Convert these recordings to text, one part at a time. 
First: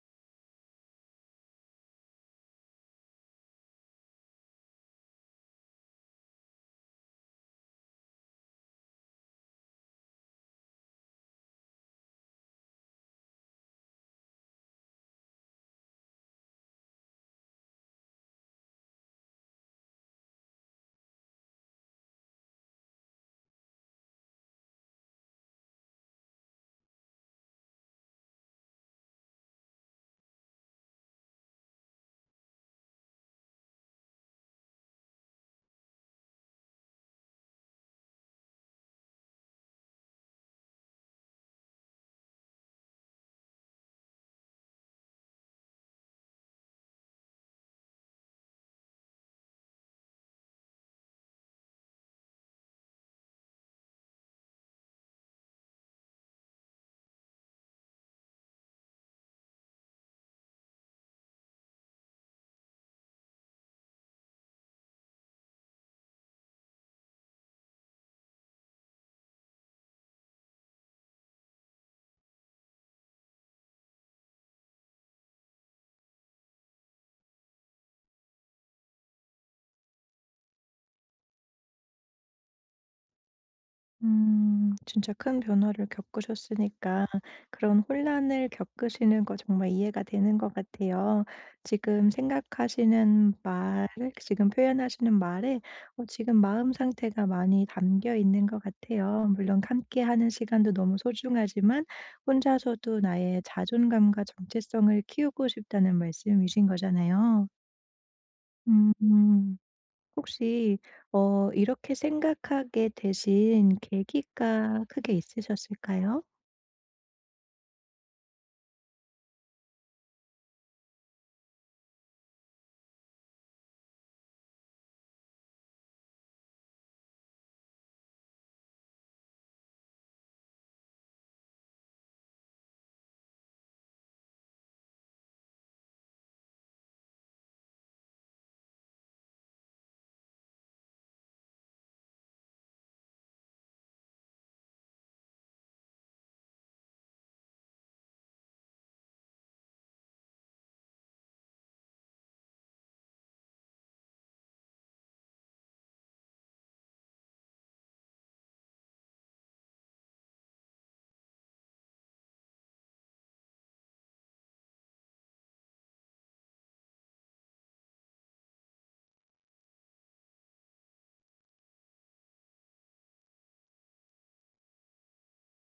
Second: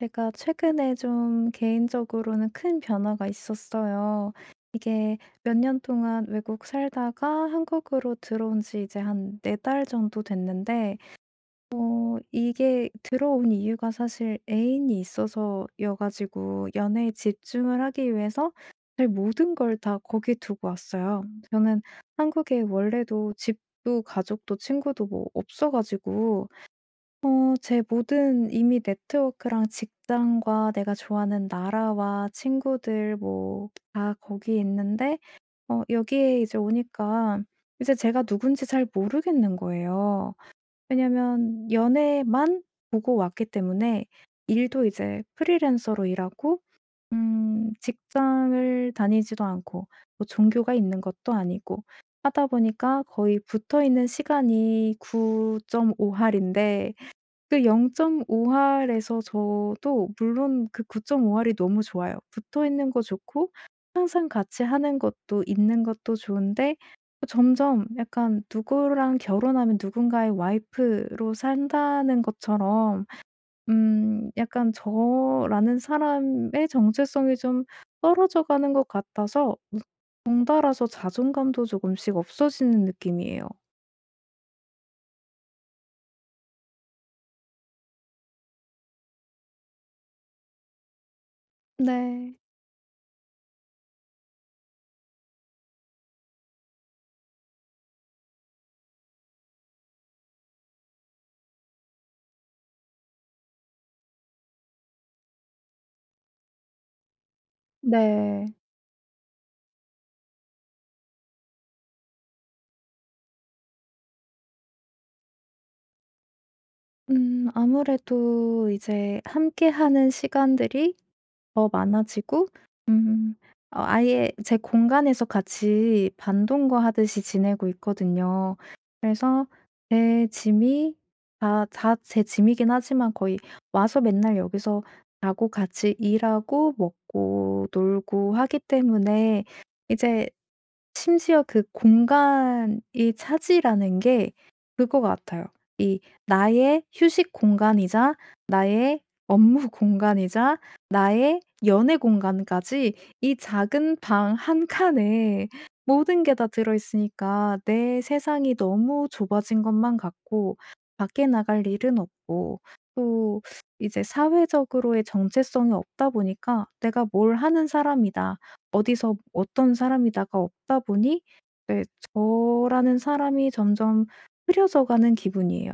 제가 최근에 좀 개인적으로는 큰 변화가 있었어요. 이게 몇 년 동안 외국 살다가 한국으로 들어온 지 이제 한 네 달 정도 됐는데, 이게 들어온 이유가 사실 애인이 있어서여 가지고 연애에 집중을 하기 위해서 제 모든 걸 다 거기 두고 왔어요. 저는 한국에 원래도 집도 가족도 친구도 뭐 없어 가지고, 제 모든 이미 네트워크랑 직장과 내가 좋아하는 나라와 친구들 뭐 다 거기에 있는데, 여기에 이제 오니까 이제 제가 누군지 잘 모르겠는 거예요. 왜냐면 연애만 보고 왔기 때문에 일도 이제 프리랜서로 일하고, 직장을 다니지도 않고 뭐 종교가 있는 것도 아니고 하다 보니까 거의 붙어 있는 시간이 9.5 할인데, 그 0.5할에서 저도 물론 그 9.5할이 너무 좋아요. 붙어 있는 거 좋고 항상 같이 하는 것도 있는 것도 좋은데, 점점 약간 누구랑 결혼하면 누군가의 와이프로 산다는 것처럼, 약간 저라는 사람의 정체성이 좀 떨어져 가는 것 같아서 덩달아서 자존감도 조금씩 없어지는 느낌이에요. 음. 진짜 큰 변화를 겪으셨으니까 그런 혼란을 겪으시는 거 정말 이해가 되는 것 같아요. 지금 네. 생각하시는 말, 지금 표현하시는 말에 지금 마음 상태가 많이 담겨 있는 것 같아요. 물론 함께하는 시간도 너무 소중하지만 혼자서도 나의 자존감과 정체성을 키우고 싶다는 말씀이신 거잖아요. 네. 음. 혹시 이렇게 생각하게 되신 계기가 크게 있으셨을까요? 아무래도 이제 함께하는 시간들이 더 많아지고, 음 아예 제 공간에서 같이 반동거하듯이 지내고 있거든요. 그래서 제 짐이 다 제 짐이긴 하지만, 거의 와서 맨날 여기서 자고 같이 일하고 먹고 놀고 하기 때문에 이제, 심지어 그 공간이 차지라는 게 그거 같아요. 이 나의 휴식 공간이자 나의 업무 공간이자 나의 연애 공간까지, 이 작은 방 한 칸에 모든 게 다 들어 있으니까 내 세상이 너무 좁아진 것만 같고 밖에 나갈 일은 없고, 또 이제 사회적으로의 정체성이 없다 보니까, '내가 뭘 하는 사람이다.' 어디서 어떤 사람이다가 없다 보니, 네, 저라는 사람이 점점 흐려져 가는 기분이에요.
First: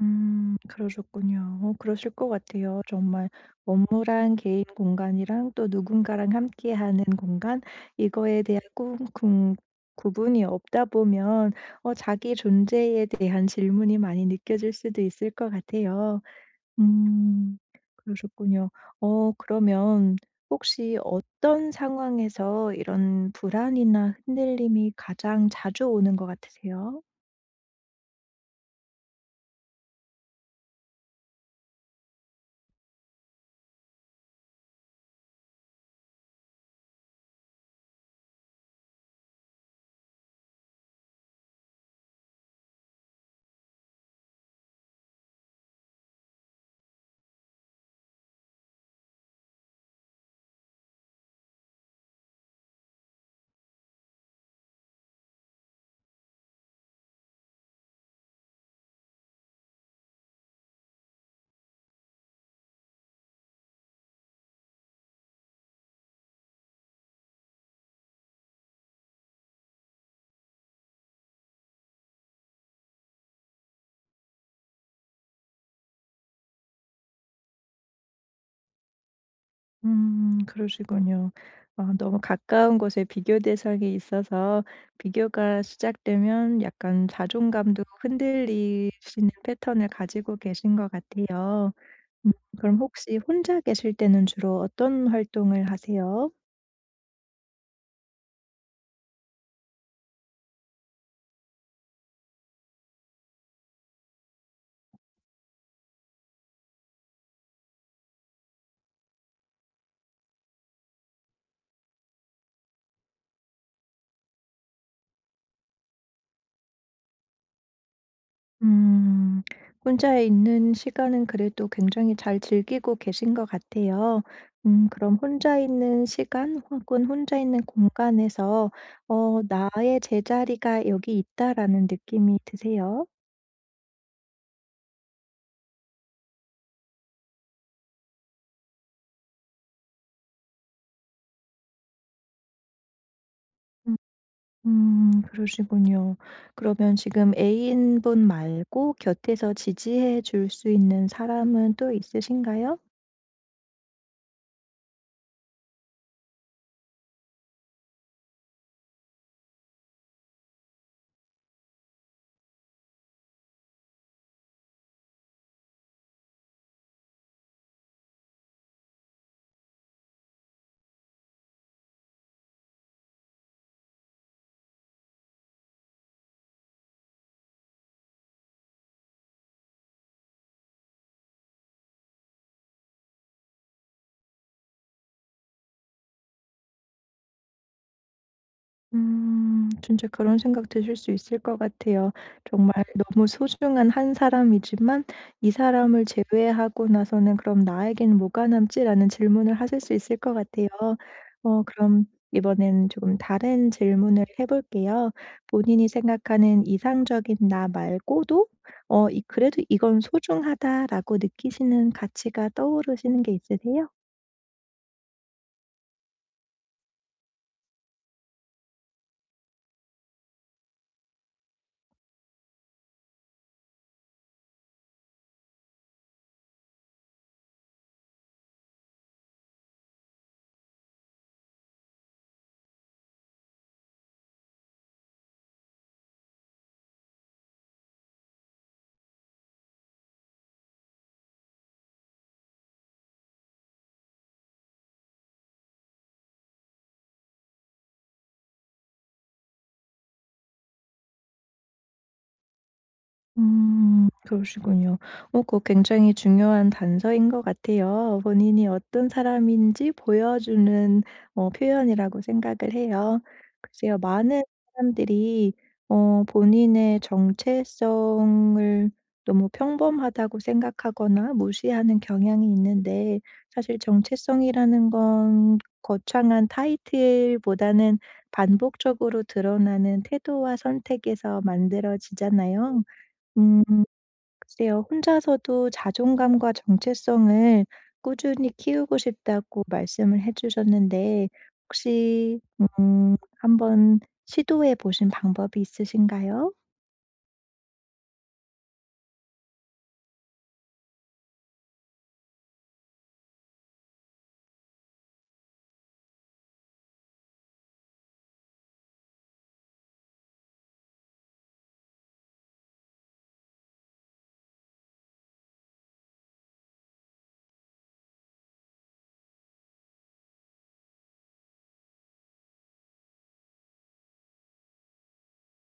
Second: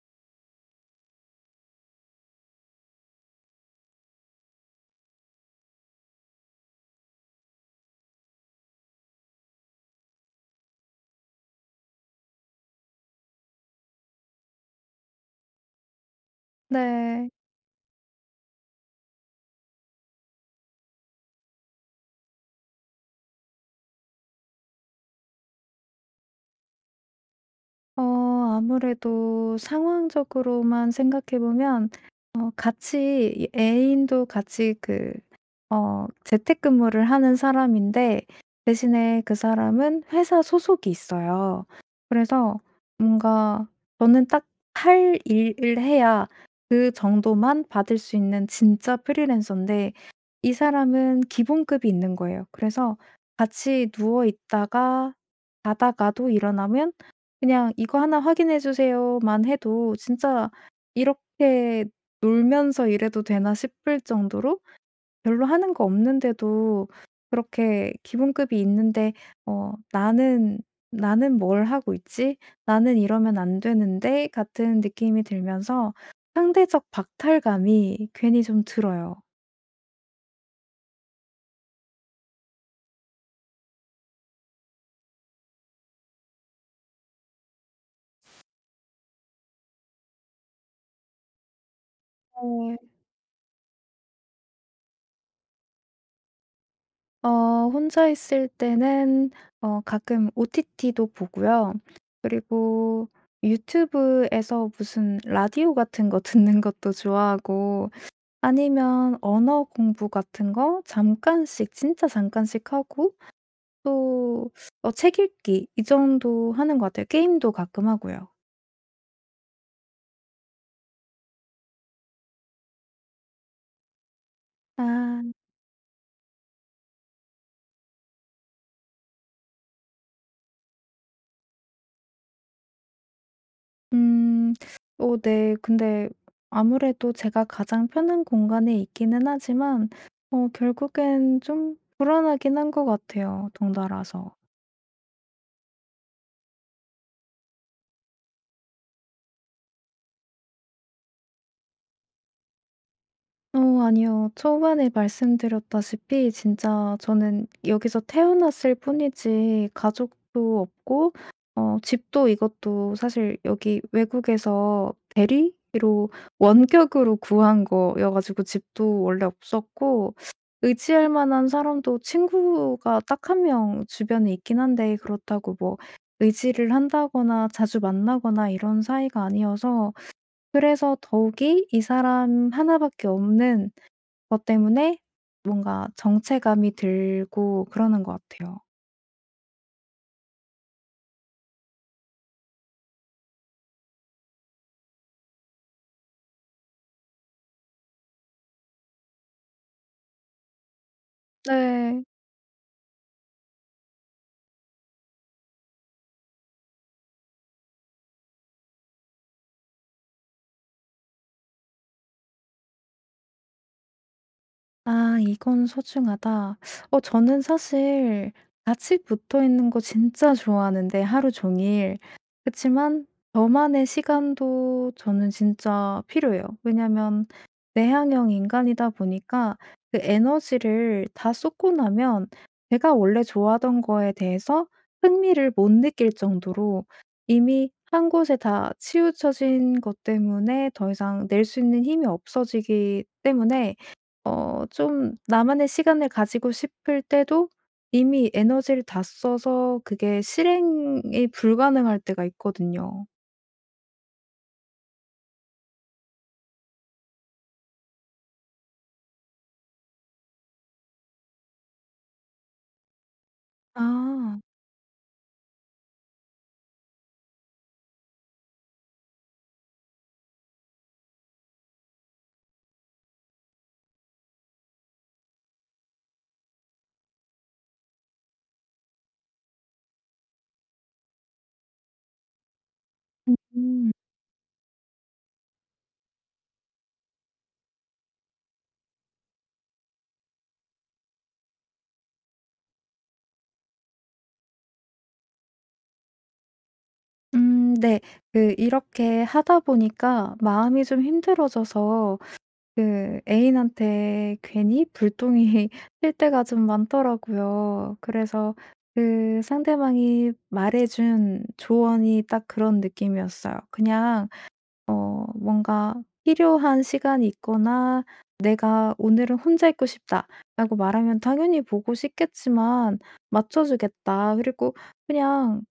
그러셨군요. 어 그러실 것 같아요. 정말 업무랑 개인 공간이랑 또 누군가랑 함께하는 공간 이거에 대한 구 구 구분이 없다 보면 자기 존재에 대한 질문이 많이 느껴질 수도 있을 것 같아요. 네. 음. 그러셨군요. 어 그러면 혹시 어떤 상황에서 이런 불안이나 흔들림이 가장 자주 오는 것 같으세요? 아무래도 상황적으로만 생각해 보면, 같이 이 애인도 같이 그 재택근무를 하는 사람인데 대신에 그 사람은 회사 소속이 있어요. 그래서 뭔가 저는 딱 할 일을 해야 그 정도만 받을 수 있는 진짜 프리랜서인데, 이 사람은 기본급이 있는 거예요. 그래서 같이 누워 있다가 자다가도 일어나면 그냥 "이거 하나 확인해 주세요."만 해도 진짜 '이렇게 놀면서 일해도 되나?' 싶을 정도로 별로 하는 거 없는데도 그렇게 기본급이 있는데, 어 '나는 나는 뭘 하고 있지? 나는 이러면 안 되는데.' 같은 느낌이 들면서 상대적 박탈감이 괜히 좀 들어요. 음. 그러시군요. 아 너무 가까운 곳에 비교 대상이 있어서 비교가 시작되면 약간 자존감도 흔들리시는 패턴을 가지고 계신 것 같아요. 음 그럼 어. 혹시 혼자 계실 때는 주로 어떤 활동을 하세요? 혼자 있을 때는 가끔 OTT도 보고요. 그리고 유튜브에서 무슨 라디오 같은 거 듣는 것도 좋아하고, 아니면 언어 공부 같은 거 잠깐씩 진짜 잠깐씩 하고, 또 책 읽기, 이 정도 하는 것 같아요. 게임도 가끔 하고요. 음. 혼자 있는 시간은 그래도 굉장히 잘 즐기고 계신 것 같아요. 그럼 아. 혼자 있는 시간 혹은 혼자 있는 공간에서 '나의 제자리가 여기 있다.'라는 느낌이 드세요? 음. 네. 근데 아무래도 제가 가장 편한 공간에 있기는 하지만, 결국엔 좀 불안하긴 한 것 같아요, 음 덩달아서. 그러시군요. 그러면 지금 애인분 말고 곁에서 지지해 줄 수 있는 사람은 또 있으신가요? 아니요. 초반에 말씀드렸다시피 진짜 저는 여기서 태어났을 뿐이지 가족도 없고, 집도, 이것도 사실 여기 외국에서 대리로 원격으로 구한 거여 가지고 집도 원래 없었고, 의지할 만한 사람도 친구가 딱 한 명 주변에 있긴 한데 그렇다고 뭐 의지를 한다거나 자주 만나거나 이런 사이가 아니어서, 그래서 더욱이 이 사람 나 밖에 없는 그것 때문에 뭔가 정체감이 들고 그러는 것 같아요. 음. 진짜 그런 생각 드실 수 있을 것 같아요. 정말 너무 소중한 한 사람이지만 '이 사람을 제외하고 나서는 그럼 나에겐 뭐가 남지?'라는 질문을 하실 수 있을 것 같아요. 어 네. 그럼 이번엔 조금 다른 질문을 해 볼게요. 본인이 생각하는 이상적인 나 말고도 이 '그래도 이건 소중하다.'라고 느끼시는 가치가 떠오르시는 게 있으세요? '아 이건 소중하다.' 저는 사실 같이 붙어 있는 거 진짜 좋아하는데, 하루 종일. 그치만 저만의 시간도 저는 진짜 필요해요. 왜냐면 내향형 인간이다 보니까 그 에너지를 다 쏟고 나면 제가 원래 좋아하던 거에 대해서 흥미를 못 느낄 정도로, 이미 한 곳에 다 치우쳐진 것 때문에 더 이상 낼 수 있는 힘이 없어지기 때문에, 좀 나만의 시간을 가지고 싶을 때도 이미 에너지를 다 써서 그게 실행이 불가능할 때가 있거든요. 그러시군요. 어 그거 굉장히 중요한 단서인 것 같아요. 본인이 어떤 사람인지 보여주는 표현이라고 생각을 해요. 글쎄요, 아. 많은 사람들이 본인의 정체성을 너무 평범하다고 생각하거나 무시하는 경향이 있는데 사실 정체성이라는 건 거창한 타이틀보다는 반복적으로 드러나는 태도와 선택에서 만들어지잖아요. 음 음음. 글쎄요. 혼자서도 자존감과 정체성을 꾸준히 키우고 싶다고 말씀을 해 주셨는데 혹시 한번 시도해 보신 방법이 있으신가요? 네. 그 이렇게 하다 보니까 마음이 좀 힘들어져서 그 애인한테 괜히 불똥이 튈 때가 좀 많더라고요. 그래서 그 상대방이 말해 준 조언이 딱 그런 느낌이었어요. 그냥 뭔가 필요한 시간이 있거나 '내가 오늘은 혼자 있고 싶다.'라고 말하면 당연히 보고 싶겠지만 맞춰 주겠다. 그리고 그냥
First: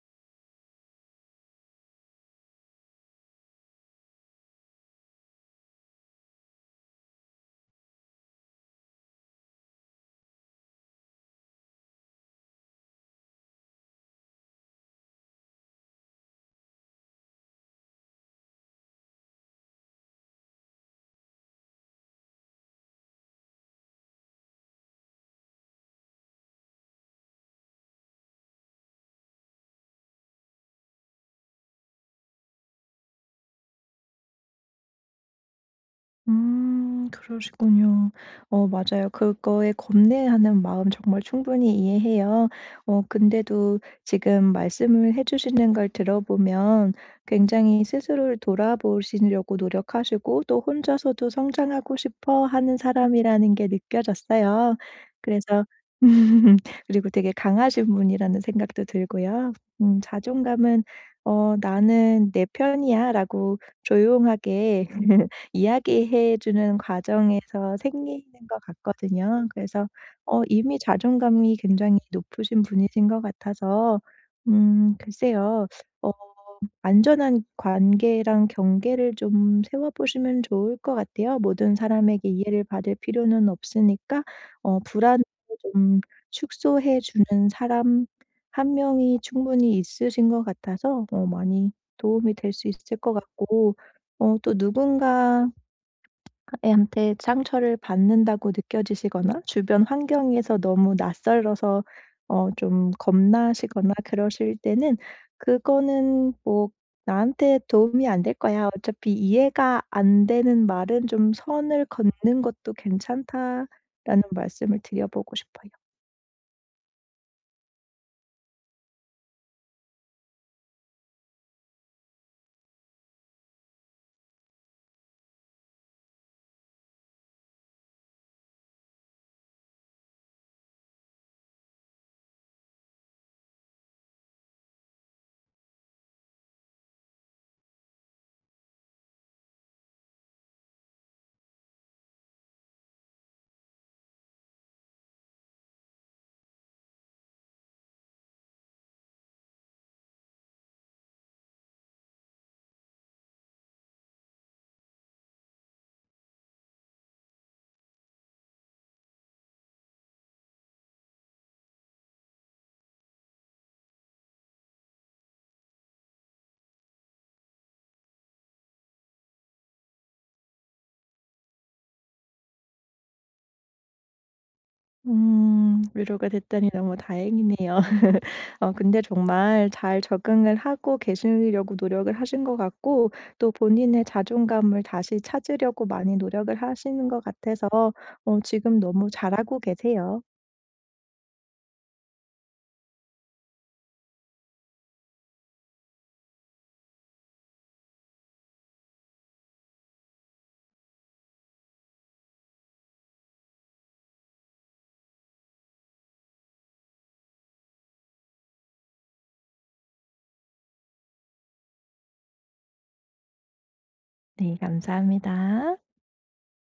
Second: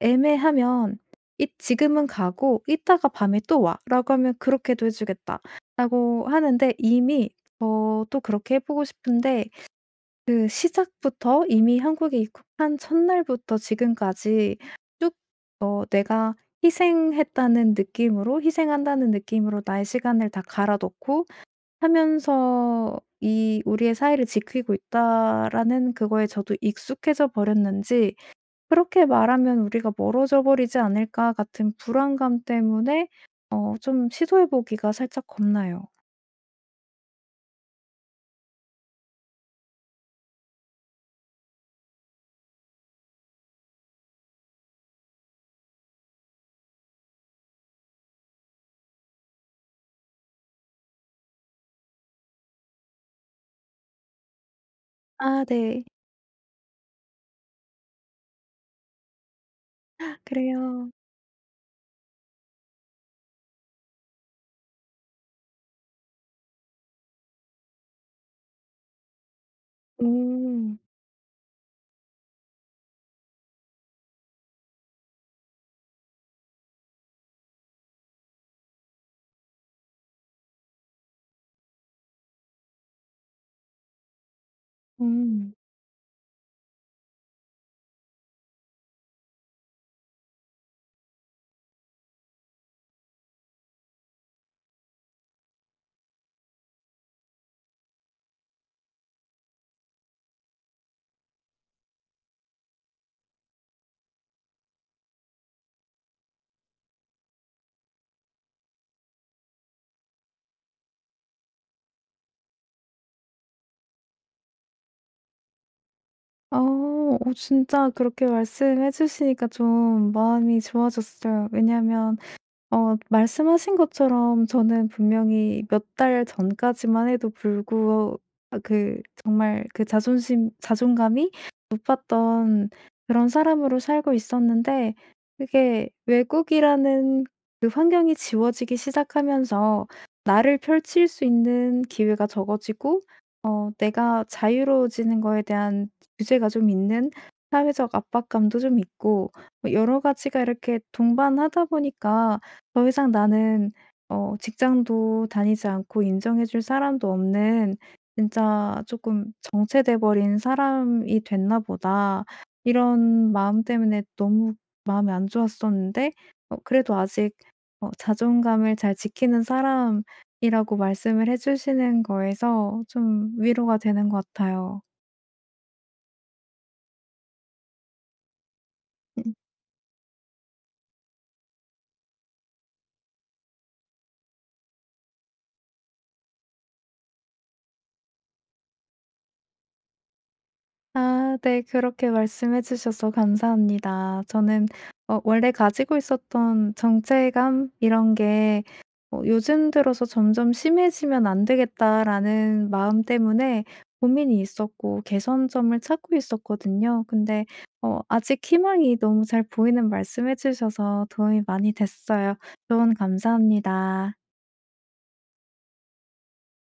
애매하면 "이 지금은 가고 이따가 밤에 또 와."라고 하면 "그렇게도 해 주겠다."라고 하는데, 이미 저도 그렇게 해 보고 싶은데, 그 시작부터 이미 한국에 입국한 첫날부터 지금까지 쭉 내가 희생했다는 느낌으로, 희생한다는 느낌으로 나의 시간을 다 갈아 넣고 하면서 이 '우리의 사이를 지키고 있다.'라는 그거에 저도 익숙해져 버렸는지, '그렇게 말하면 우리가 멀어져 버리지 않을까.' 같은 불안감 때문에 좀 시도해 보기가 살짝 겁나요. 그러시군요. 어 맞아요. 그거에 겁내하는 마음 정말 충분히 이해해요. 어 근데도 지금 말씀을 해 주시는 걸 들어보면 굉장히 스스로를 돌아보시려고 노력하시고 또 '혼자서도 성장하고 싶어 하는 사람이라는 게 느껴졌어요.' 아 그래서 네. 그리고 되게 강하신 분이라는 생각도 들고요. 자존감은 그래요. '나는 내 편이야.'라고 조용하게 이야기해 주는 과정에서 생기는 것 같거든요. 그래서 음. 이미 자존감이 굉장히 높으신 분이신 것 같아서 글쎄요. 어 안전한 관계랑 경계를 좀 세워 보시면 좋을 것 같아요. 모든 사람에게 이해를 받을 필요는 없으니까 불안을 음. 좀 축소해 주는 사람 한 명이 충분히 있으신 것 같아서 어 많이 도움이 될 수 있을 것 같고 또 누군가 애한테 상처를 받는다고 느껴지시거나 주변 환경에서 너무 낯설어서 좀 겁나시거나 그러실 때는 그거는 뭐 "나한테 도움이 안 될 거야. 어차피 이해가 안 되는 말은 좀 선을 걷는 것도 괜찮다."라는 말씀을 드려 보고 싶어요. 아. 진짜 그렇게 말씀해 주시니까 좀 마음이 좋아졌어요. 왜냐면 말씀하신 것처럼 저는 분명히 몇 달 전까지만 해도 불구 아 그 정말 그 자존심 자존감이 높았던 그런 사람으로 살고 있었는데, 그게 외국이라는 그 환경이 지워지기 시작하면서 나를 펼칠 수 있는 기회가 적어지고, 내가 자유로워지는 거에 대한 규제가 좀 있는, 사회적 압박감도 좀 있고, 뭐 여러 가지가 이렇게 동반하다 보니까 더 이상 나는 직장도 다니지 않고 인정해 줄 사람도 없는 진짜 조금 '정체돼 버린 사람이 됐나 보다.' 이런 마음 때문에 너무 마음이 안 좋았었는데, 그래도 아직 자존감을 잘 지키는 사람이라고 말씀을 해 주시는 거에서 좀 위로가 되는 것 같아요. 음. 위로가 됐다니 너무 다행이네요. 어 근데 정말 잘 적응을 하고 계시려고 노력을 하신 것 같고 또 본인의 자존감을 다시 찾으려고 많이 노력을 하시는 것 같아서 지금 너무 잘하고 계세요. 아 네. 그렇게 말씀해 주셔서 감사합니다. 저는 원래 가지고 있었던 정체감 이런 게 '요즘 들어서 점점 심해지면 안 되겠다.'라는 마음 때문에 고민이 있었고 개선점을 찾고 있었거든요. 근데 아직 희망이 너무 잘 보이는 말씀해 주셔서 도움이 많이 됐어요. 조언 감사합니다. 네. 감사합니다.